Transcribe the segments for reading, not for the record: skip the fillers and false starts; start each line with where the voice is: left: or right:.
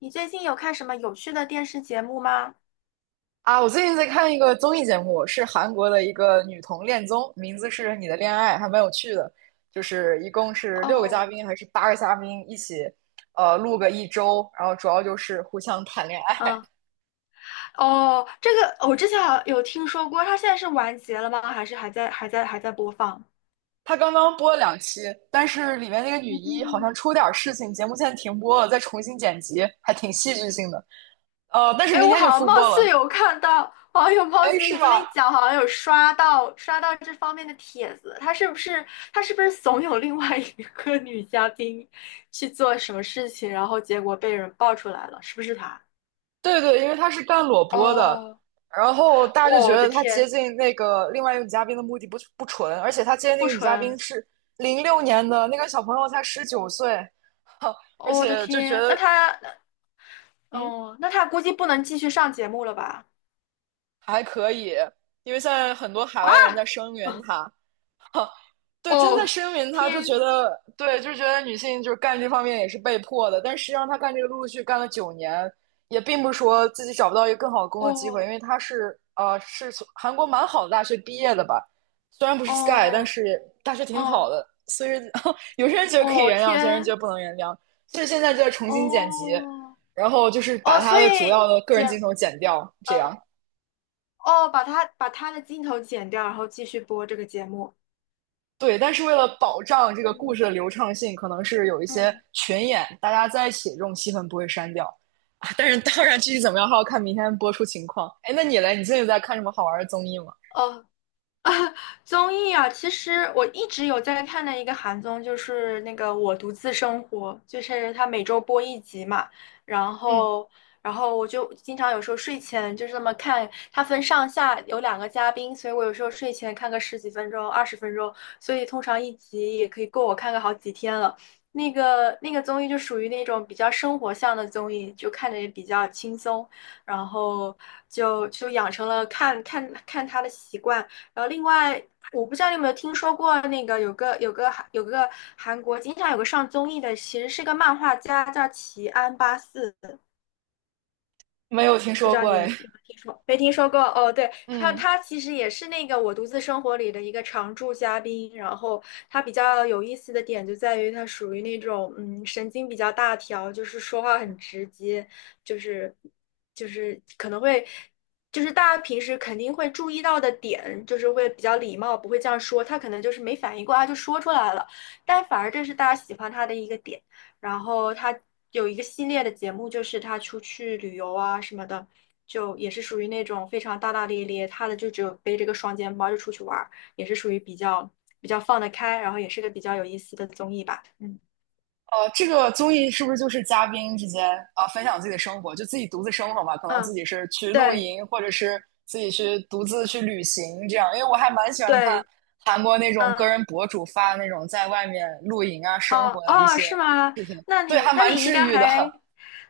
left: 你最近有看什么有趣的电视节目吗？
right: 啊，我最近在看一个综艺节目，是韩国的一个女同恋综，名字是《你的恋爱》，还蛮有趣的。就是一共是六个嘉
left: 哦，
right: 宾还是八个嘉宾一起，录个一周，然后主要就是互相谈恋爱。
left: 嗯，哦，这个我之前好像有听说过，它现在是完结了吗？还是还在播放？
right: 他刚刚播了两期，但是里面那个女一好
left: 嗯，
right: 像出点儿事情，节目现在停播了，再重新剪辑，还挺戏剧性的。但是
left: 哎，
right: 明
left: 我
right: 天
left: 好
right: 就
left: 像
right: 复
left: 貌
right: 播
left: 似
right: 了。
left: 有看到，好像有貌
right: 哎，
left: 似
right: 是
left: 你这么一
right: 吧？
left: 讲，好像有刷到这方面的帖子。他是不是怂恿另外一个女嘉宾去做什么事情，然后结果被人爆出来了？是不是他？
right: 对对，因为他是干裸播的，
left: 哦，
right: 然后大家就觉
left: 我的
right: 得他接
left: 天，
right: 近那个另外一个女嘉宾的目的不纯，而且他接近那
left: 不
right: 个女嘉宾
left: 纯，
right: 是06年的，那个小朋友才19岁，哈，而
left: 我的
right: 且就觉
left: 天，那
right: 得
left: 他
right: 嗯
left: 哦，那他估计不能继续上节目了吧？
right: 还可以，因为现在很多海
left: 啊，
right: 外的人在声援他，对，真的
left: 哦，
right: 声明他就觉
left: 天，
right: 得，对，就觉得女性就是干这方面也是被迫的，但实际上他干这个陆陆续续干了9年，也并不是说自己找不到一个更好的工作机会，因
left: 哦，
right: 为他是从韩国蛮好的大学毕业的吧，虽然不是 Sky,但
left: 哦，
right: 是大学挺好
left: 哦，
right: 的，所以 有些人觉得可以
left: 哦，
right: 原谅，有些人觉得
left: 天，
right: 不能原谅，所以现在就在重新剪辑，
left: 哦，
right: 然后就是把
left: 哦，
right: 他
left: 所
right: 的主要
left: 以
right: 的个人镜
left: 剪，
right: 头剪掉，这样。
left: 呃哦，把他的镜头剪掉，然后继续播这个节目。
right: 对，但是为了保障这个故事
left: 嗯，
right: 的流畅性，可能是有一些
left: 嗯，
right: 群演，大家在一起这种戏份不会删掉啊。但是当然，具体怎么样还要看明天播出情况。哎，那你嘞？你最近在看什么好玩的综艺吗？
left: 哦。综艺啊，其实我一直有在看的一个韩综，就是那个《我独自生活》，就是它每周播一集嘛，然
right: 嗯，
left: 后，我就经常有时候睡前就是这么看，它分上下有两个嘉宾，所以我有时候睡前看个十几分钟、20分钟，所以通常一集也可以够我看个好几天了。那个综艺就属于那种比较生活向的综艺，就看着也比较轻松，然后就养成了看看他的习惯。然后另外，我不知道你有没有听说过那个有个韩国经常有个上综艺的，其实是个漫画家，叫齐安八四。
right: 没有听说过哎。
left: 听说没听说过哦？对，
right: 嗯。
left: 他其实也是那个《我独自生活》里的一个常驻嘉宾。然后他比较有意思的点就在于他属于那种神经比较大条，就是说话很直接，就是就是可能会就是大家平时肯定会注意到的点，就是会比较礼貌，不会这样说。他可能就是没反应过来就说出来了，但反而这是大家喜欢他的一个点。然后他有一个系列的节目，就是他出去旅游啊什么的。就也是属于那种非常大大咧咧，他的就只有背着个双肩包就出去玩儿，也是属于比较放得开，然后也是个比较有意思的综艺吧。嗯
right: 这个综艺是不是就是嘉宾之间啊、分享自己的生活，就自己独自生活嘛？可能自
left: 嗯，
right: 己是去露
left: 对
right: 营，或者是自己去独自去旅行这样。因为我还蛮喜欢看
left: 对，
right: 韩国那种个
left: 嗯
right: 人博主发那种在外面露营啊、生活
left: 哦
right: 的一
left: 哦，是
right: 些
left: 吗？
right: 视频，
left: 那
right: 对，
left: 你
right: 还
left: 那
right: 蛮
left: 你应
right: 治
left: 该
right: 愈的。
left: 还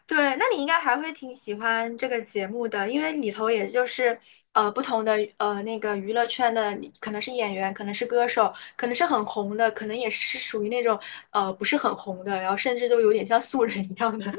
left: 对，那你应该还会挺喜欢这个节目的，因为里头也就是不同的那个娱乐圈的，可能是演员，可能是歌手，可能是很红的，可能也是属于那种不是很红的，然后甚至都有点像素人一样的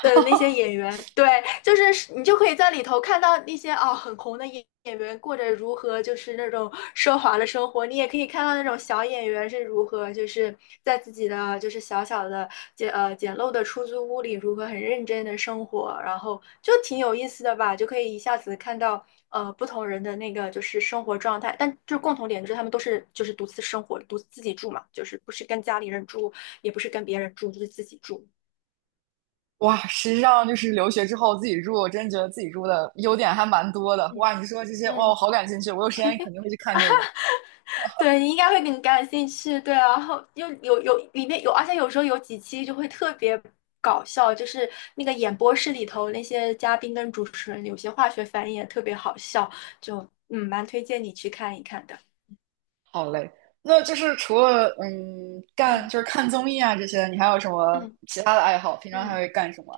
left: 的那些演员，对，就是你就可以在里头看到那些哦很红的演员过着如何就是那种奢华的生活，你也可以看到那种小演员是如何就是在自己的就是小小的简陋的出租屋里如何很认真的生活，然后就挺有意思的吧，就可以一下子看到不同人的那个就是生活状态，但就是共同点就是他们都是就是独自生活，独自自己住嘛，就是不是跟家里人住，也不是跟别人住，就是自己住，
right: 哇，实际上就是留学之后自己住，我真觉得自己住的优点还蛮多的。哇，
left: 嗯
right: 你说这些，哇，我
left: 嗯。
right: 好感兴趣，我有时间肯定会去看这个。
left: 对，你应该会更感兴趣，对啊然后又有里面有，而且有时候有几期就会特别搞笑，就是那个演播室里头那些嘉宾跟主持人有些化学反应也特别好笑，就蛮推荐你去看一看的。
right: 好嘞，那就是除了
left: 嗯
right: 就是看综艺啊这些，你还有什么
left: 嗯
right: 其他的爱好？平常还
left: 嗯。
right: 会干什么？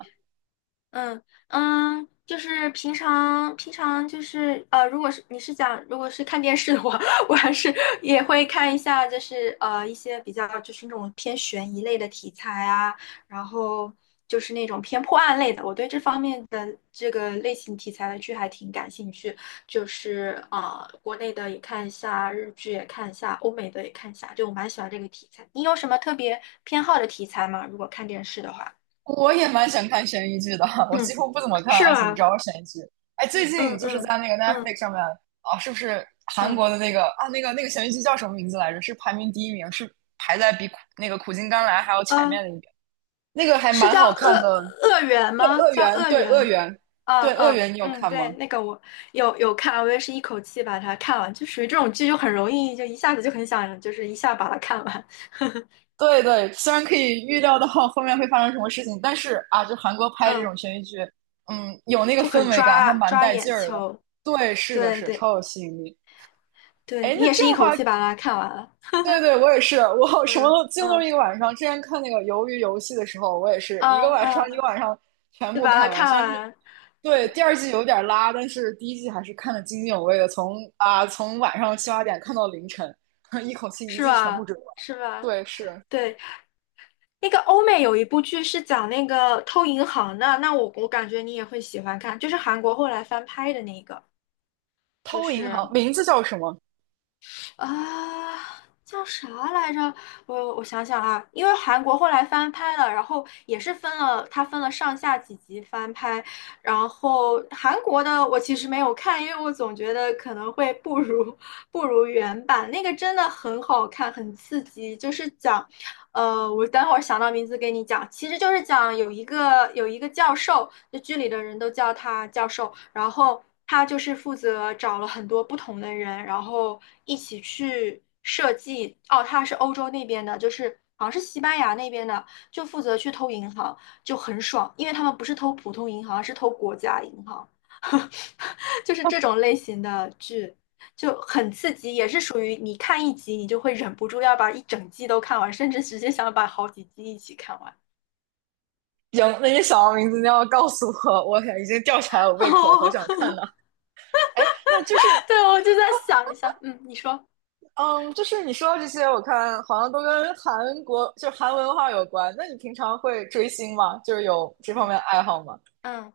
left: 嗯嗯，就是平常就是，如果是你是讲如果是看电视的话，我还是也会看一下，就是一些比较就是那种偏悬疑类的题材啊，然后就是那种偏破案类的，我对这方面的这个类型题材的剧还挺感兴趣，就是啊，国内的也看一下，日剧也看一下，欧美的也看一下，就我蛮喜欢这个题材。你有什么特别偏好的题材吗？如果看电视的话？
right: 我也蛮想看悬疑剧的，我几
left: 嗯，
right: 乎不怎么看
left: 是
right: 爱情
left: 吗？
right: 招悬疑剧。哎，最近
left: 嗯
right: 就是
left: 嗯
right: 在那个
left: 嗯
right: Netflix 上面啊，是不是韩
left: 嗯
right: 国的那个悬疑剧叫什么名字来着？是排名第一名，是排在比那个《苦尽甘来》还要前面
left: 啊，
right: 的一名。那个还
left: 是
right: 蛮
left: 叫
right: 好
left: 恶
right: 看的，
left: 恶缘
right: 对
left: 吗？
right: 《恶
left: 叫
right: 缘》，
left: 恶
right: 对
left: 缘
right: 《恶
left: 吗？
right: 缘》，
left: 啊
right: 对《恶
left: 嗯
right: 缘》，你有
left: 嗯，
right: 看
left: 对，
right: 吗？
left: 那个我有看啊，我也是一口气把它看完，就属于这种剧就很容易，就一下子就很想，就是一下把它看完，
right: 对对，虽然可以预料到后面会发生什么事情，但是啊，就韩国拍这
left: 嗯，
right: 种悬疑剧，有那个
left: 就很
right: 氛围感，还
left: 抓
right: 蛮
left: 抓
right: 带
left: 眼
right: 劲儿的。
left: 球。
right: 对，是的
left: 对
right: 是，
left: 对
right: 超有吸引力。
left: 对，
right: 哎，
left: 你
right: 那
left: 也
right: 这
left: 是
right: 样
left: 一
right: 的
left: 口
right: 话，
left: 气把它看完了。
right: 对对，我也是，我什么
left: 嗯
right: 都几乎都
left: 嗯
right: 是一个晚上。之前看那个《鱿鱼游戏》的时候，我也是一个
left: 啊
right: 晚上
left: 啊，
right: 一个晚上全
left: 就
right: 部
left: 把它
right: 看完。
left: 看
right: 虽然是
left: 完，
right: 对
left: 对，
right: 第二季有点拉，但是第一季还是看得津津有味的，从晚上七八点看到凌晨，一口气一
left: 是
right: 季全部
left: 吧？
right: 追完。
left: 是吧？
right: 对，是
left: 对。那个欧美有一部剧是讲那个偷银行的，那我感觉你也会喜欢看，就是韩国后来翻拍的那个，就
right: 《偷银行》，
left: 是
right: 名字叫什么？
left: 啊、叫啥来着？我想想啊，因为韩国后来翻拍了，然后也是分了，它分了上下几集翻拍，然后韩国的我其实没有看，因为我总觉得可能会不如原版，那个真的很好看，很刺激，就是讲。我等会儿想到名字给你讲，其实就是讲有一个教授，就剧里的人都叫他教授，然后他就是负责找了很多不同的人，然后一起去设计。哦，他是欧洲那边的，就是好像是西班牙那边的，就负责去偷银行，就很爽，因为他们不是偷普通银行，是偷国家银行。就是这种类型的剧就很刺激，也是属于你看一集你就会忍不住要把一整季都看完，甚至直接想把好几季一起看完。
right: 行，那你想到名字，你要告诉我，我已经吊起来我胃口，好
left: 哦，
right: 想看呢。哎，那就是，
left: 对，我就在想一下，嗯，你说，
right: 嗯，就是你说到这些，我看好像都跟韩国，就韩文化有关。那你平常会追星吗？就是有这方面
left: 嗯
right: 的爱好吗？
left: 嗯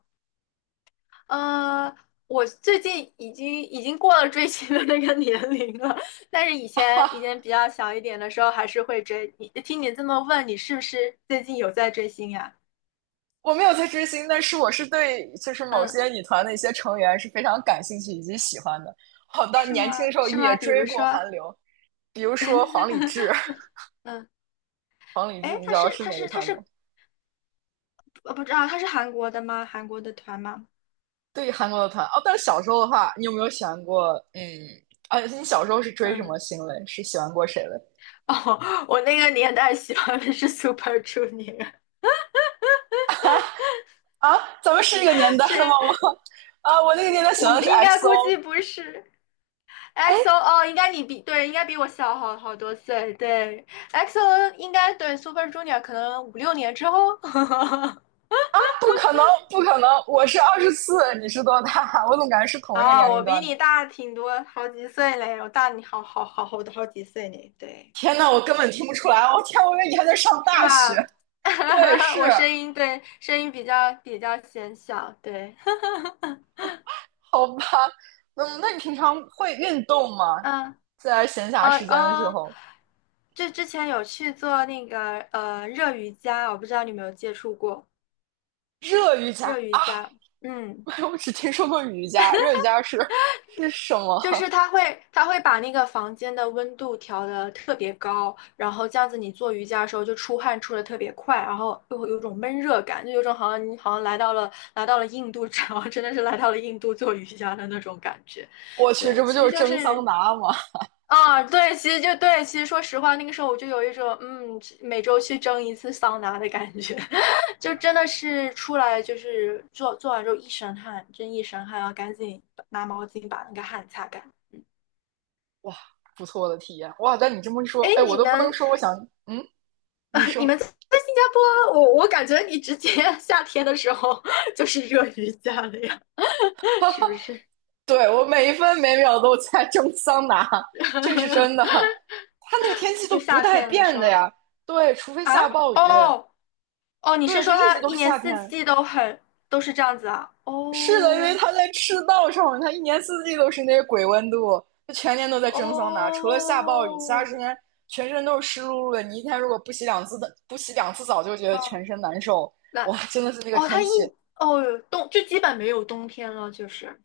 left: 呃，我最近已经过了追星的那个年龄了，但是以前比较小一点的时候还是会追。你听你这么问，你是不是最近有在追星呀？
right: 我没有在追星，但是我是对，就是某
left: 嗯，
right: 些女团的一些成员是非常感兴趣以及喜欢的。好的，
left: 是
right: 年轻的
left: 吗？
right: 时候
left: 是
right: 也
left: 吗？比
right: 追
left: 如
right: 过
left: 说，
right: 韩流，比如说黄礼志，
left: 嗯。
right: 黄礼志，
left: 哎，
right: 你知
left: 他
right: 道
left: 是
right: 是
left: 他
right: 哪个
left: 是他
right: 团吗？
left: 是不知道他是韩国的吗？韩国的团吗？
right: 对韩国的团哦，但是小时候的话，你有没有喜欢过？嗯，啊，你小时候是追什么
left: 嗯，
right: 星嘞？是喜欢过谁嘞？
left: 哦，我那个年代喜欢的是 Super Junior，
right: 啊，咱们是一个年 代
left: 是
right: 的吗？我那个年代喜
left: 我
right: 欢的是
left: 应该估计
right: XO。
left: 不是
right: 哎，
left: XO 哦，应该你比对，应该比我小好多岁。对，EXO 应该对 Super Junior 可能5、6年之后。
right: 不可能，不可能！我是24，你是多大？我怎么感觉是同一个年
left: 哦，我
right: 龄
left: 比
right: 段呢？
left: 你大挺多，好几岁嘞，我大你好几岁呢，对，
right: 天呐，我根本听不出来！我天，我以为你还在上
left: 是
right: 大学。
left: 吧？
right: 对，是，
left: 我声音对声音比较显小，对，
right: 好吧。那你平常会运动 吗？
left: 嗯。
right: 在闲暇
left: 呃
right: 时间的时
left: 呃，
right: 候，
left: 这之前有去做那个热瑜伽，我不知道你有没有接触过
right: 热瑜伽，
left: 热瑜伽。嗯，
right: 我只听说过瑜伽，热瑜伽是什么？
left: 就是它会把那个房间的温度调的特别高，然后这样子你做瑜伽的时候就出汗出的特别快，然后又会有种闷热感，就有种好像你好像来到了印度，然后真的是来到了印度做瑜伽的那种感觉。
right: 我去，
left: 对，
right: 这不
left: 其
right: 就是
left: 实就
right: 蒸桑
left: 是。
right: 拿吗？
left: 啊，对，其实就对，其实说实话，那个时候我就有一种，嗯，每周去蒸一次桑拿的感觉，就真的是出来就是做完之后一身汗，真一身汗，然后赶紧拿毛巾把那个汗擦干。
right: 哇，不错的体验哇！但你这么一说，
left: 哎，
right: 哎，我
left: 你
right: 都不能
left: 们，
right: 说，我想，嗯，
left: 呃，
right: 你
left: 你
right: 说，
left: 们在新加坡，我感觉你直接 夏天的时候就是热瑜伽了呀，是不是？
right: 对我每一分每秒都在蒸桑拿，这是真的。它那个天气都
left: 就
right: 不
left: 夏
right: 带
left: 天的
right: 变
left: 时
right: 的
left: 候
right: 呀，对，除非
left: 啊，
right: 下暴雨，
left: 哦哦，你是
right: 对，就
left: 说
right: 一直
left: 它
right: 都
left: 一
right: 是
left: 年
right: 夏
left: 四
right: 天。
left: 季都是这样子啊？
right: 是的，因为
left: 哦。
right: 它在赤道上，它一年四季都是那个鬼温度，它全年都在蒸桑拿，除了下暴雨，其他时
left: 哦，
right: 间全身都是湿漉漉的。你一天如果不洗两次的，不洗两次澡，就觉得
left: 嗯，
right: 全身难受。
left: 那
right: 哇，真的是那个
left: 哦，它
right: 天
left: 一
right: 气，
left: 哦冬就基本没有冬天了，就是，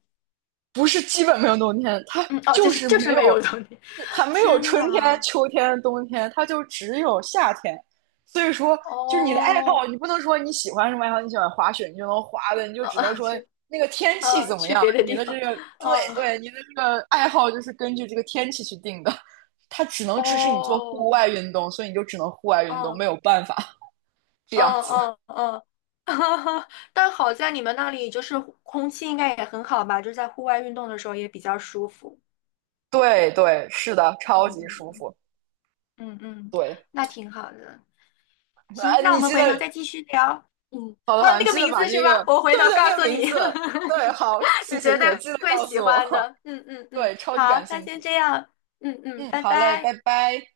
right: 不是基本没有冬天，它
left: 嗯，哦，就
right: 就
left: 是
right: 是
left: 就
right: 没
left: 是
right: 有，
left: 没有冬天，
right: 它 没有
left: 天
right: 春天、
left: 呐，
right: 秋天、冬天，它就只有夏天。所以说，就是你的爱好，
left: 哦，
right: 你不能说你喜欢什么爱好，你喜欢滑雪，你就能滑的，你就
left: 呃，
right: 只能
left: 呃
right: 说
left: 是
right: 那个天气
left: 呃，
right: 怎么
left: 去
right: 样，
left: 别的
right: 你
left: 地
right: 的这
left: 方，
right: 个对
left: 嗯，
right: 对，你的这个爱好就是根据这个天气去定的，它只能支持你做户
left: 哦，
right: 外运动，所以你就只能户外运动，没
left: 嗯
right: 有办法 这样
left: 嗯
right: 子。
left: 嗯嗯，但好在你们那里就是空气应该也很好吧，就在户外运动的时候也比较舒服，
right: 对对，是的，
left: 嗯
right: 超级
left: 嗯嗯
right: 舒
left: 嗯
right: 服。
left: 嗯，嗯
right: 对，
left: 那挺好的，行，
right: 啊，
left: 那我
right: 你
left: 们
right: 记
left: 回头
right: 得
left: 再继续聊。嗯，
right: 好的，
left: 哦，
right: 好的，
left: 那
right: 你
left: 个
right: 记得
left: 名
right: 把
left: 字是
right: 那个，
left: 吧？我回
right: 对
left: 头
right: 对，那
left: 告
right: 个
left: 诉
right: 名
left: 你，
right: 字，对，好，谢
left: 你
right: 谢
left: 绝
right: 谢
left: 对
right: 谢，记得
left: 会
right: 告
left: 喜
right: 诉
left: 欢
right: 我，
left: 的。嗯嗯 嗯，
right: 对，超级感
left: 好，那
right: 兴
left: 先
right: 趣，
left: 这样。嗯嗯，
right: 嗯，
left: 拜
right: 好嘞，拜
left: 拜。
right: 拜。